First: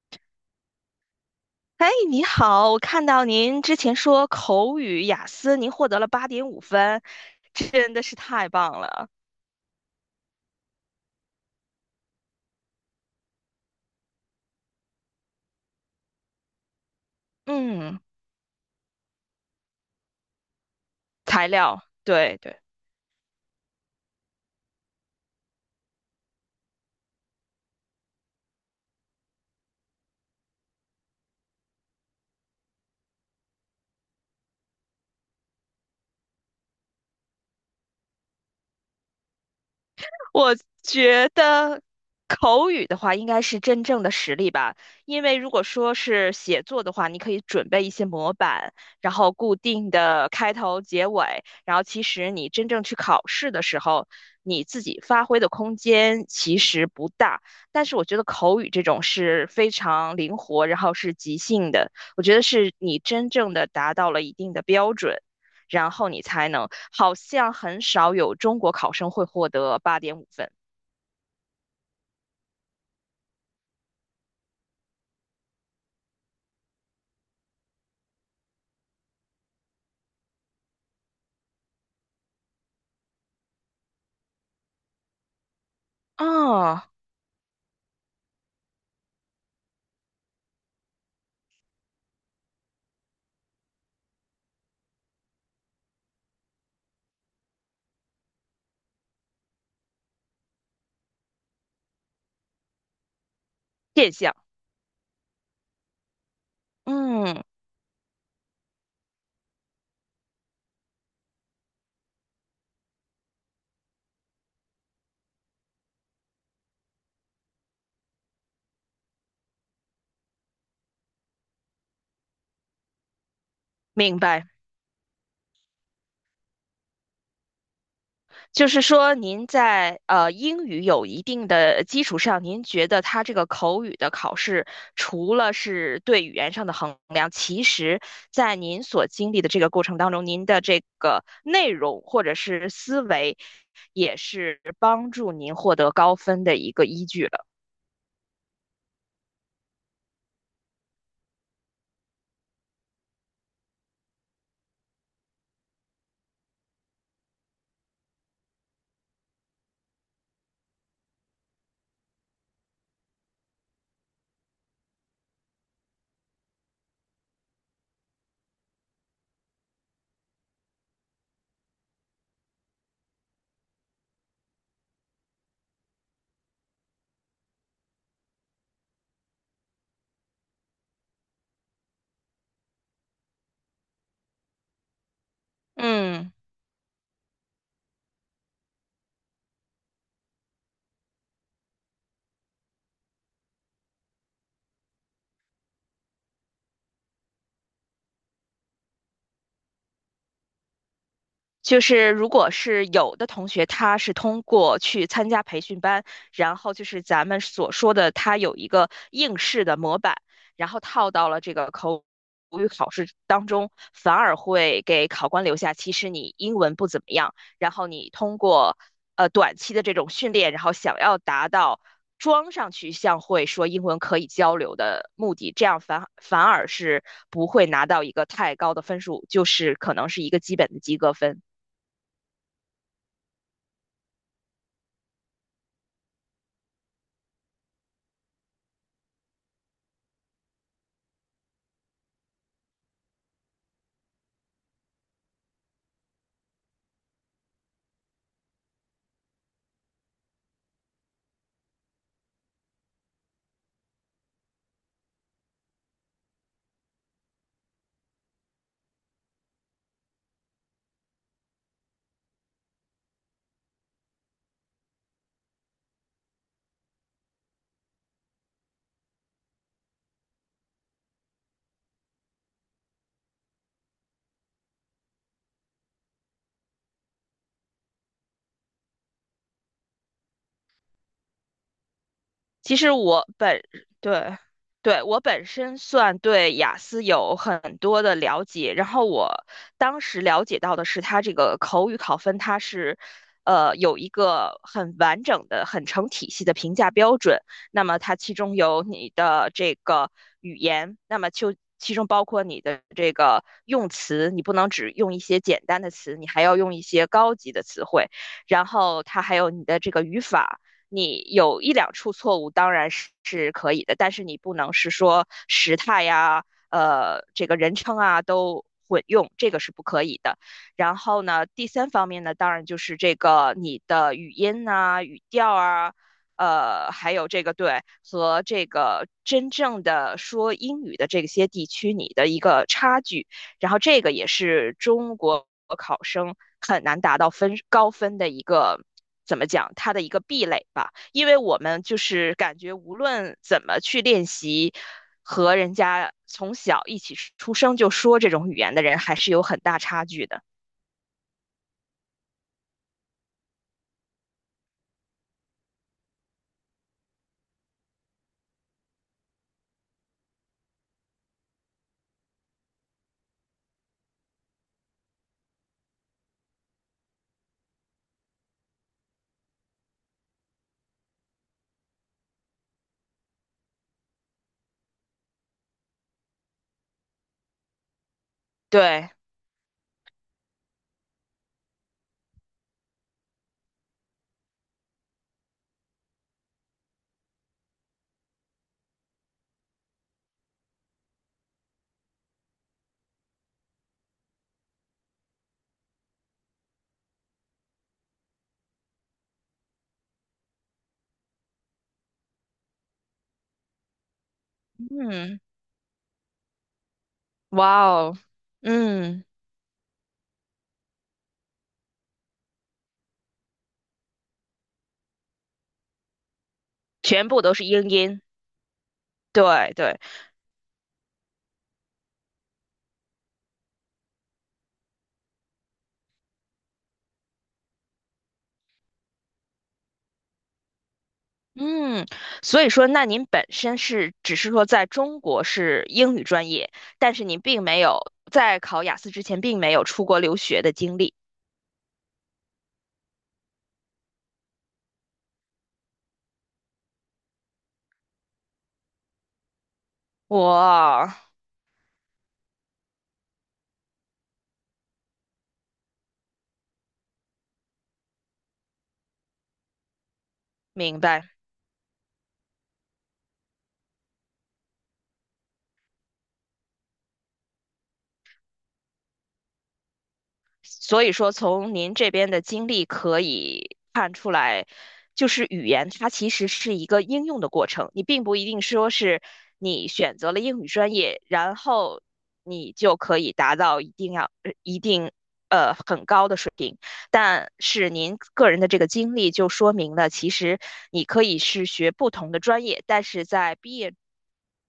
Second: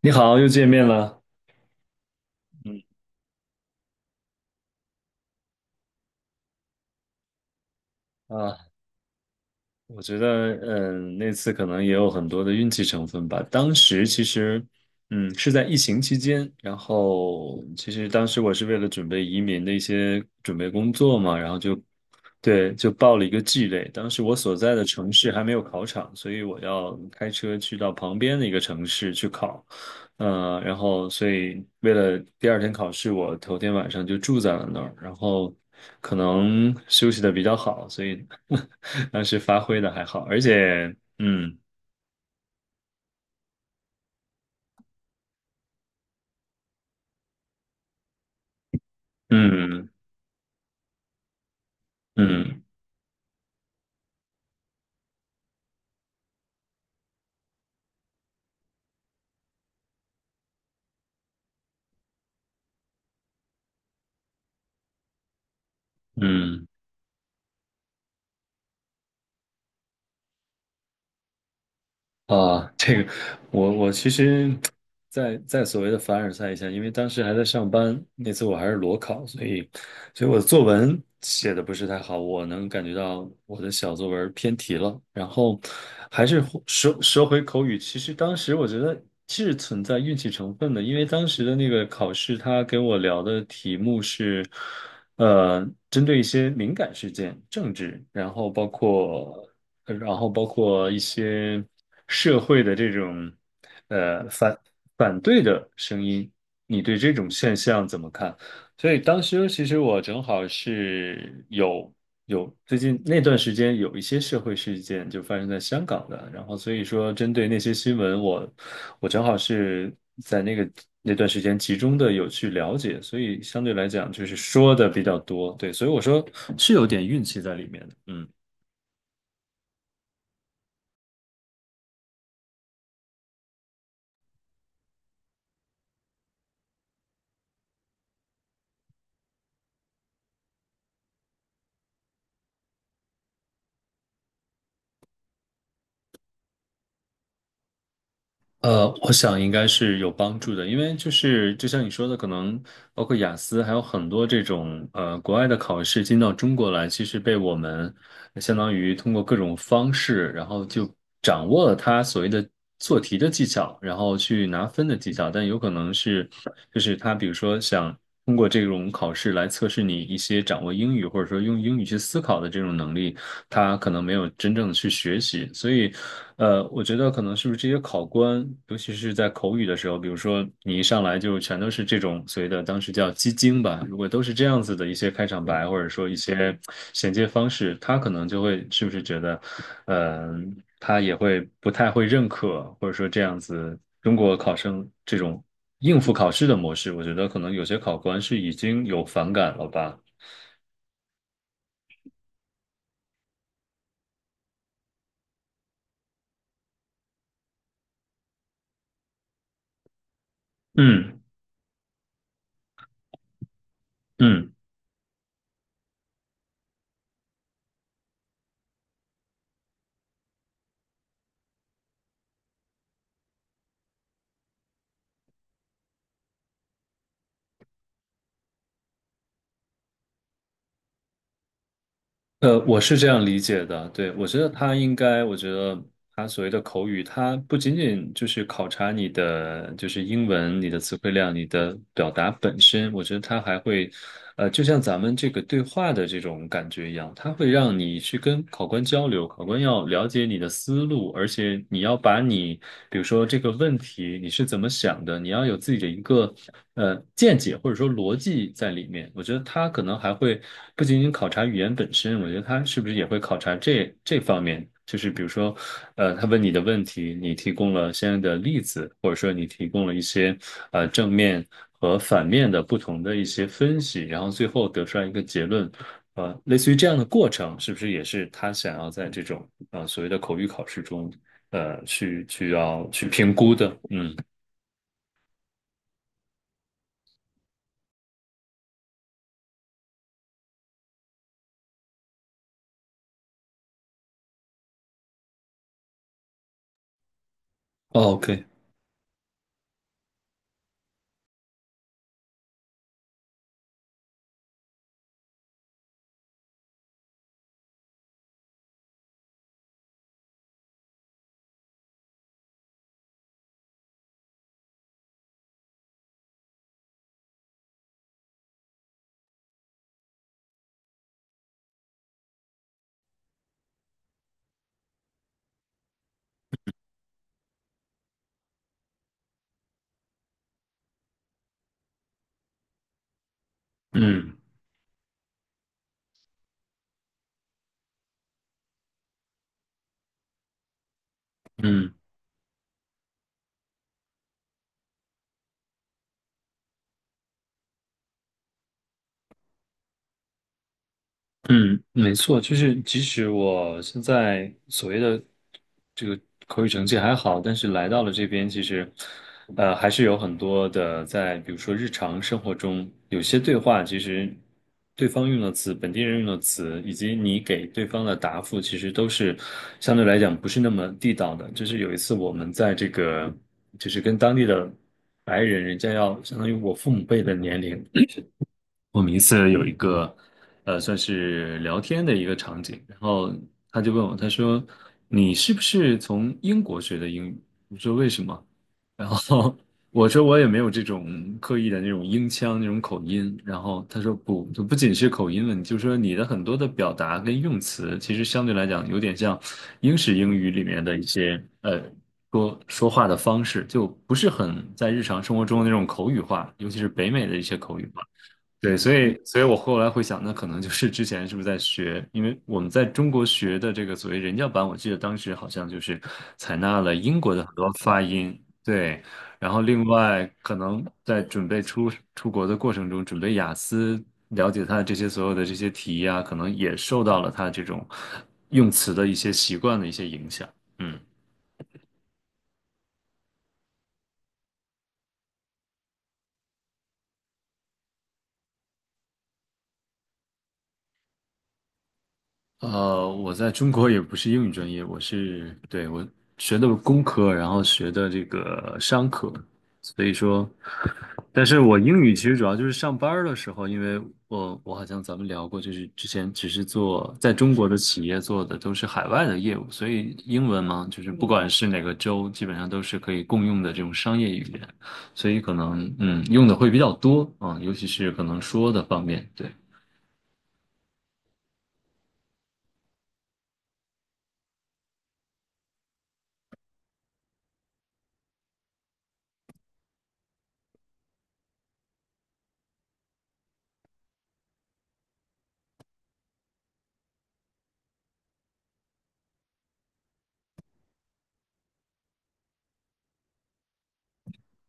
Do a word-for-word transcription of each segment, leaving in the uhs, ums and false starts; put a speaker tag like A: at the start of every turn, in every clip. A: 你好，又见面了。
B: 哎，你好，我
A: 嗯，
B: 看到您之前说口语雅思您获得了八点五分，真的是太
A: 啊！
B: 棒了。
A: 我觉得，嗯，那次可能也有很多的运气成分吧。当时其实，嗯，是在疫情期间，然后其
B: 嗯，
A: 实当时我是为了准备移民的一些准备工作嘛，
B: 材
A: 然后就，
B: 料，对对。
A: 对，就报了一个 G 类。当时我所在的城市还没有考场，所以我要开车去到旁边的一个城市去考。呃，然后所以为了第二天考试，我头天晚上就住在了那儿，然后可能休息的比较好，所以 当时发挥的还好，而
B: 我
A: 且，
B: 觉
A: 嗯
B: 得口语的话，应该是真正的实力吧。因为如果说是写作的话，你可以准备一些模板，然后固
A: 嗯
B: 定的开头、结尾，然后其实你
A: 嗯
B: 真正去考试的时候，你自己发挥的空间其实不大。但是我觉得口语这种是非常灵活，然后是即兴的，我觉得是你真正的达到了一定的标准。然后你才
A: 嗯，
B: 能。好像很少有中国考生会获得八点五分。
A: 啊，这个我我其实在，在所谓的凡尔赛一下，因为当时还在上班，那次我还是裸考，所以所以我的作文写的不是太好，我能感觉到我的小作文偏题了。然后还是
B: 哦，
A: 说说回口语，其实当时我觉得是存在运气成分的，因为当时的那个考试，他给我聊的题目是，呃，针对一些敏感事件、政治，然后包括。呃然后包括一些社会的这种
B: 现
A: 呃
B: 象。
A: 反反对的声音，你对这种
B: 嗯，
A: 现象怎么看？所以当时其实我正好是有有最近那段时间有一些社会事件就发生在香港的，然后所以说针对那些新闻我，我正好是在那个那段时间集中的有去了解，所以相对来讲
B: 明
A: 就是
B: 白。
A: 说的比较多，对，所以我说是有点运气在里面的。嗯，
B: 就是说，您在呃英语有一定的基础上，您觉得它这个口语的考试，除了是对语言上的衡量，其实在您所经历的这个过程当中，您的这个内容或者是思维，也是帮助您获得高分的一个依据了。
A: 呃，我想应该是有帮助的，因为就是就像你说的，可能包括雅思，还有很多这种呃国外的考试进到中国来，其实被我们相当于通过各种方式，然后就掌握了它所谓的做题的技巧，然后去拿分的技巧，但有可能是就是他比如说想。通过这种考试来测试你一些掌握英语或者说用英语去思考的这种能力，他可能没有真正的去学习。所以，呃，我觉得可能是不是这些考官，尤其是在口语的时候，比如说你一上来就全都是这种所谓的当时叫鸡精吧，如果都是这样子的一些开场白或者说一
B: 嗯。
A: 些衔接方式，他可能就会是不是觉得，嗯、他也会不太会认可，或者说这样子中国考生这种。应付考试的模式，我觉得可能有些考官是已经有反感了吧。
B: 就是如果是有的同学，他是通过去参加培训班，然后就是咱们所说的，他有一个应试的模板，然后套
A: 嗯
B: 到了这个口语考试当中，反而
A: 嗯，
B: 会给考官留下，其实你英文不怎么样，然后你通过呃短期的这种训练，然后想要达到装上去像会说英文可以交流的目的，这样反反而是不会拿到一个太高的分数，就是可能是一个基本的及格分。
A: 呃，我是这样理解的。对，我觉得他应该，我觉得他所谓的口语，他不仅仅就是考察你的就是英文、你的词汇量、你的表达本身，我觉得他还会，呃，就像咱们这个对话的这种感觉一样，他会让你去跟考官交流，考官要了解你的思路，而且你要把你，比如说这个问题。题，你是怎么想的？你要有自己的一个呃见解或者说逻辑在里面。我觉得他可能还会不仅仅考察语言本身，我觉得他是不是也会考察这这方面？就是比如说，呃，他问你的问题，你提供了相应的例子，或者说你提供了一些呃正面和反面的不同的一些分析，然后最后得出来一个结论。呃，类似于这样的过程，是不是也是他想要在这种呃所谓的口语考试中呃去去
B: 其
A: 要
B: 实
A: 去
B: 我
A: 评估
B: 本，
A: 的。嗯
B: 对，对，我本身算对雅思有很多的了解，然后我当时了解到的是，它这个口语考分它是，呃，有一个很完整的、很成体系的评价标准。那么它
A: o k
B: 其中有你的这个语言，那么就其中包括你的这个用词，你不能只用一些简单的词，你还要用一些高级的词汇，然后它还有你的这个语法。你有一两处错误当然是是可以的，但是你不能是说时态呀、呃这个人称啊都混用，这个是不可以的。然后呢，第三方面呢，当然就是这个你的语音啊、语调啊。呃，还有这个对和这个真正的说英语的这些地区，你的一个差距，然后这个也
A: 嗯
B: 是中国考生很难达到分高分的一个。怎么讲，它的一个壁垒吧，因为我们
A: 嗯，
B: 就是感觉无论怎么去练习，和人家从小一起出生就说这种语言的人还是有很大差距的。
A: 嗯，没错，就是即使我现在所谓的这个口语成绩还好，但是来到了这边，其实呃还是有很多的在，比如说日常生活中，有些对话其实对方用的词、本地人用的词，以及你给对方的答复，其实都是相对来讲不是那么地道的。就是有一次我们在这个就是跟当地的白人，人家要相当于我父母辈的年龄。我
B: 对，
A: 们一次有一个，呃，算是聊天的一个场景，然后他就问我，他说：“你是不是从英国学的英语？”我说：“为什么？”然后 我说：“我也没有这种刻意的那种英腔那种口音。”然后他说：“不，就不仅是口音问题，就是说你的很多的表达跟用词，其实相对来讲有点像英式英语里面的一些呃说说话的方式，就不是很在日常生
B: 嗯，
A: 活中的那种口语化，尤其是北美的一些口
B: 哇
A: 语化。”
B: 哦，
A: 对，所以，
B: 嗯，
A: 所以我后来会想，那可能就是之前是不是在学？因为我们在中国学的这个所谓人教版，我记得当时好像就是采纳了英
B: 全
A: 国
B: 部
A: 的
B: 都
A: 很
B: 是
A: 多
B: 英
A: 发
B: 音，
A: 音，对。然后
B: 对
A: 另
B: 对。
A: 外，可能在准备出出国的过程中，准备雅思，了解它这些所有的这些题呀、可能也受到了他这种用词的一些习惯的一些影响。嗯。
B: 嗯，所以说，那您本身是只是说在中国是英语专业，但是您并没有在考雅思之前并没有出国留学的经历。
A: 呃，我在中国也不是英语专业，我是，对，我学的工科，然后学的这个商科，所以说，
B: 我
A: 但是我英语其实主要就是上班儿的时候，因为我我好像咱们聊过，就是之前只是做在中国的企业做的都是海外的业务，所以英文嘛，
B: 明
A: 就是不嗯
B: 白，
A: 管是哪个州，基本上都是可以共用的这种商业语言，所以可能嗯用的会比较多啊，尤其是可能说的方面，对。
B: 所以说从您这边的经历可以看出来，就是语言它其实是一个应用的过程，你并不一定说是你选择了英语专业，然后你就可以达到一定要呃一定呃很高的水平。但是您个人的这个经历就说明了，其实你可以是学不同的专业，但是在毕业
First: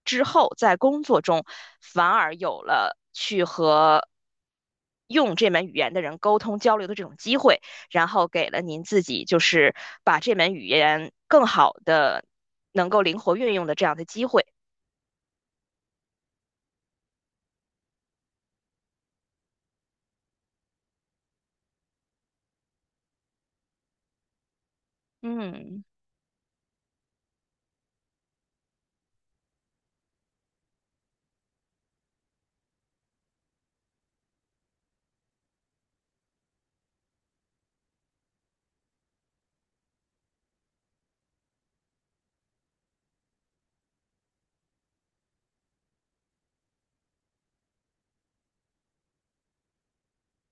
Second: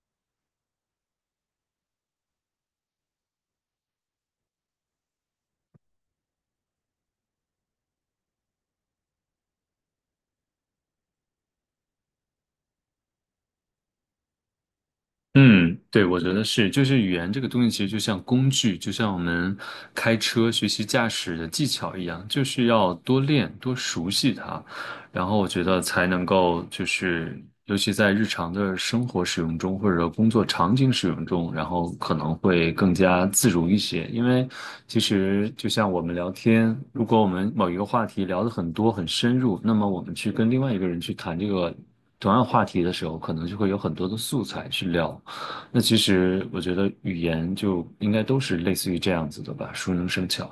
B: 之后，在工作中反而有了去和用这门语言的人沟通交流的这种机会，然后给了您自己就是把这门语言更好的能够灵活运用的这样的机会。
A: 嗯，对，我觉得是，就是语言这个东西，其实就像工具，就像我们开车学习驾驶的技巧一样，就是要多练、多熟悉它，然后我觉得
B: 嗯。
A: 才能够，就是尤其在日常的生活使用中，或者工作场景使用中，然后可能会更加自如一些。因为其实就像我们聊天，如果我们某一个话题聊得很多、很深入，那么我们去跟另外一个人去谈这个。同样话题的时候，可能就会有很多的素材去聊，那其实我觉得语言就应该都是类似于这样子的吧，熟能生巧。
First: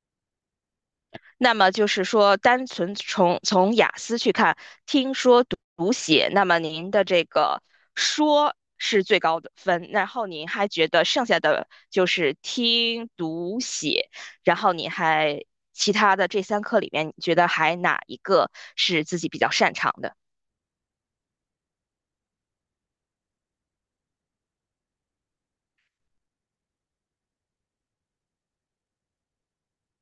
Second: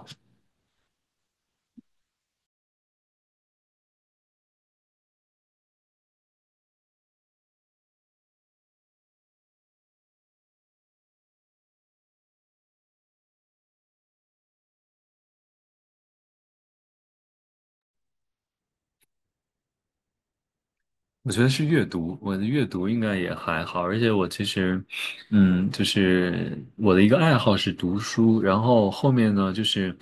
B: 那么就是说，单纯从从雅思去看，听说读读写，那么您的这个说是最高的分，然后您还觉得剩下的就是听读写，然后你还其他的这三课里面，你觉得还哪一个是自己比较擅长的？
A: 我觉得是阅读，我的阅读应该也还好，而且我其实，嗯，就是我的一个爱好是读书，然后后面呢，就是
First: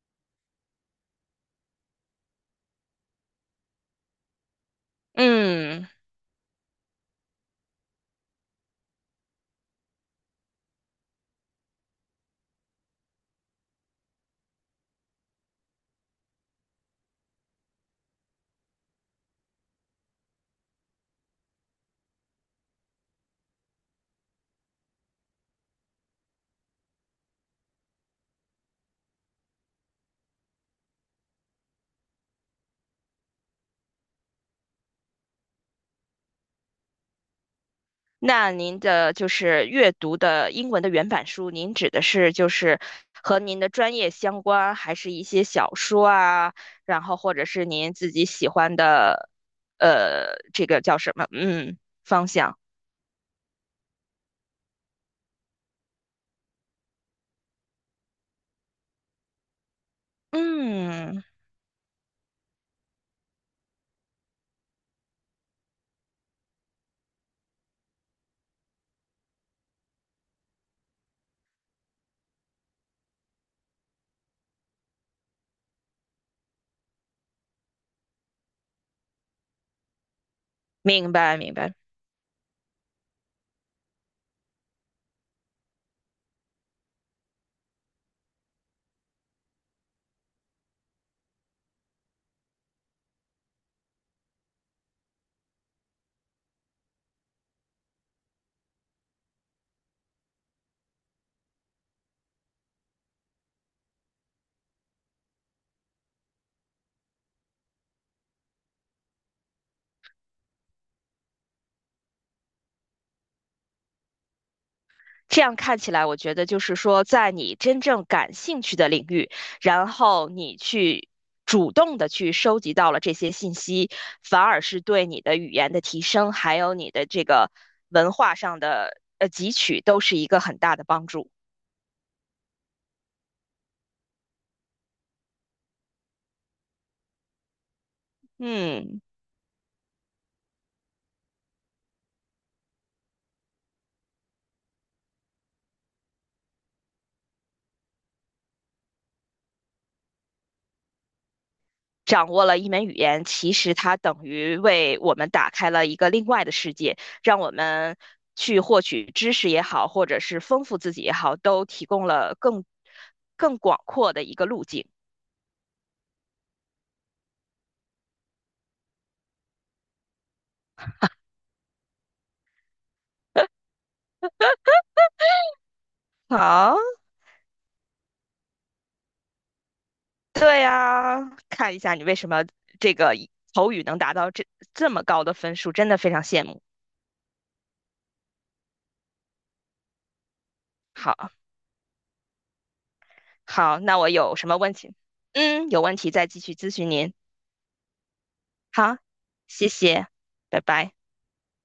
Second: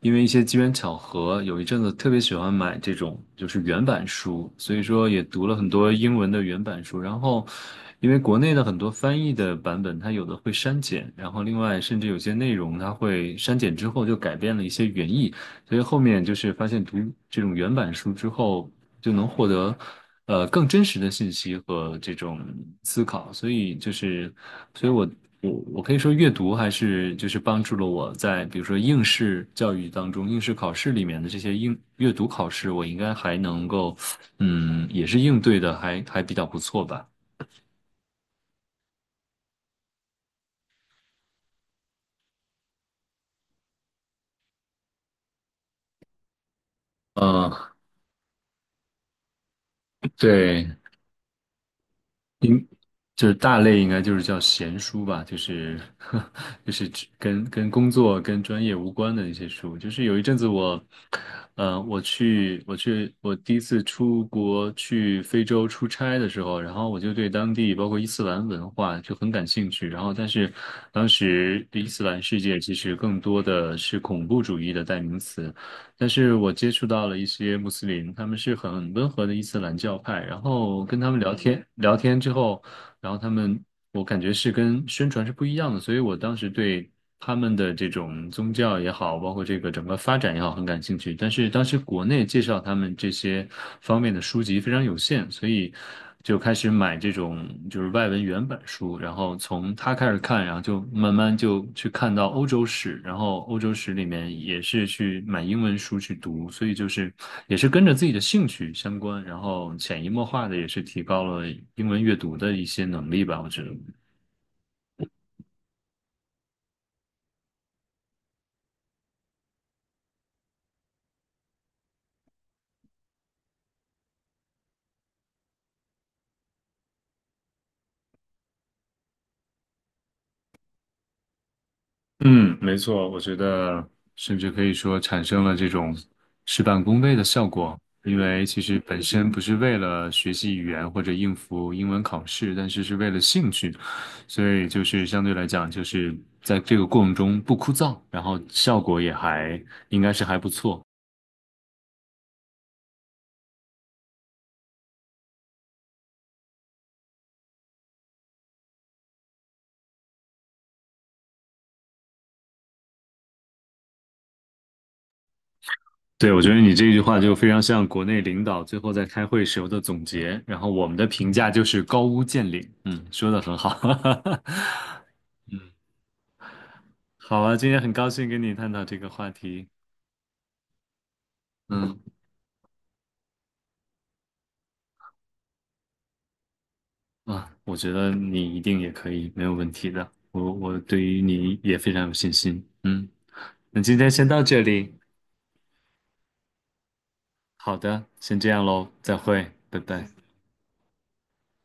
A: 因为一些机缘巧合，有一阵子特别喜欢买这种就是原版书，所以说也读了很
B: 嗯。
A: 多英文的原版书，然后。因为国内的很多翻译的版本，它有的会删减，然后另外甚至有些内容它会删减之后就改变了一些原意，所以后面就是发现读这种原版书之后，就能获得呃更真实的信息和这种思考。所以就是，所以我我我可以说阅读还是就是帮助了我在比如说应试教育当中、应试考试里面的这些应阅读考试，我应该还能够嗯也是应对的还还比较不错吧。
B: 那您的就是阅读的英文的原版书，您指的是就是和您的专业相关，还是一些小说啊，然后或者是
A: 嗯，
B: 您自己喜欢的，呃，
A: 对，
B: 这个叫什么？嗯，方向。
A: 就是大类应该就是叫闲书吧，就是 就是只跟跟工作跟专业无关的那些书。就是有一阵子我，
B: 嗯，
A: 呃，我去我去我第一次出国去非洲出差的时候，然后我就对当地包括伊斯兰文化就很感兴趣。然后但是当时伊斯兰世界其实更多的是恐怖主义的代名词，但是我接触到了一些穆斯林，他们是很温和的伊斯兰教派，然后跟他
B: 明
A: 们聊
B: 白明
A: 天
B: 白。
A: 聊天之后。然后他们，我感觉是跟宣传是不一样的，所以我当时对他们的这种宗教也好，包括这个整个发展也好，很感兴趣。但是当时国内介绍他们这些方面的书籍非常有限，所以就开始买这种就是外文原原本书，然后从他开始看，然后就慢慢就去看到欧洲史，然后欧洲史里面也是去买英文书去读，所以就是也是跟着自己的兴趣相关，然后潜移默化的也是提高了英文阅读的一些能力吧，我觉得。
B: 这样看起来，我觉得就是说，在你真正感兴趣的领域，然后你去主动的去收集到了这些信息，反而是对你的语言的提升，还有你的这个文化上的呃汲取，都是一个很大的帮助。
A: 嗯，没错，我觉得甚至可以说产生了这种事半功倍的效果，因为其实
B: 嗯。
A: 本身不是为了学习语言或者应付英文考试，但是是为了兴趣，所以就是相对来讲，就是在这个过程中不枯燥，然后效果也还应该是还不错。
B: 掌握了一门语言，其实它等于为我们打开了一个另外的世界，让我们去获取知识也好，或者是丰富自己也好，都提供了更更广阔的一个路径。
A: 对，我觉得你这句话就非常像国内领导最后在开会时候的总结，然后我们的评价就是高屋建瓴。嗯，说的很好。嗯。
B: 好，
A: 好啊，今天很高兴跟你探讨这个话题。
B: 对呀，看一下
A: 嗯
B: 你为什么这个口语能达到这这么高的分数，真的非常羡慕。
A: 啊，我觉得你一定也可以，没有问题的。我我对于
B: 好，
A: 你也非常有信心。嗯，
B: 好，
A: 那今
B: 那我
A: 天先
B: 有
A: 到
B: 什么
A: 这
B: 问
A: 里。
B: 题？嗯，有问题再继续咨询您。
A: 好的，先这样喽，
B: 好，
A: 再会，
B: 谢
A: 拜
B: 谢，
A: 拜。
B: 拜拜。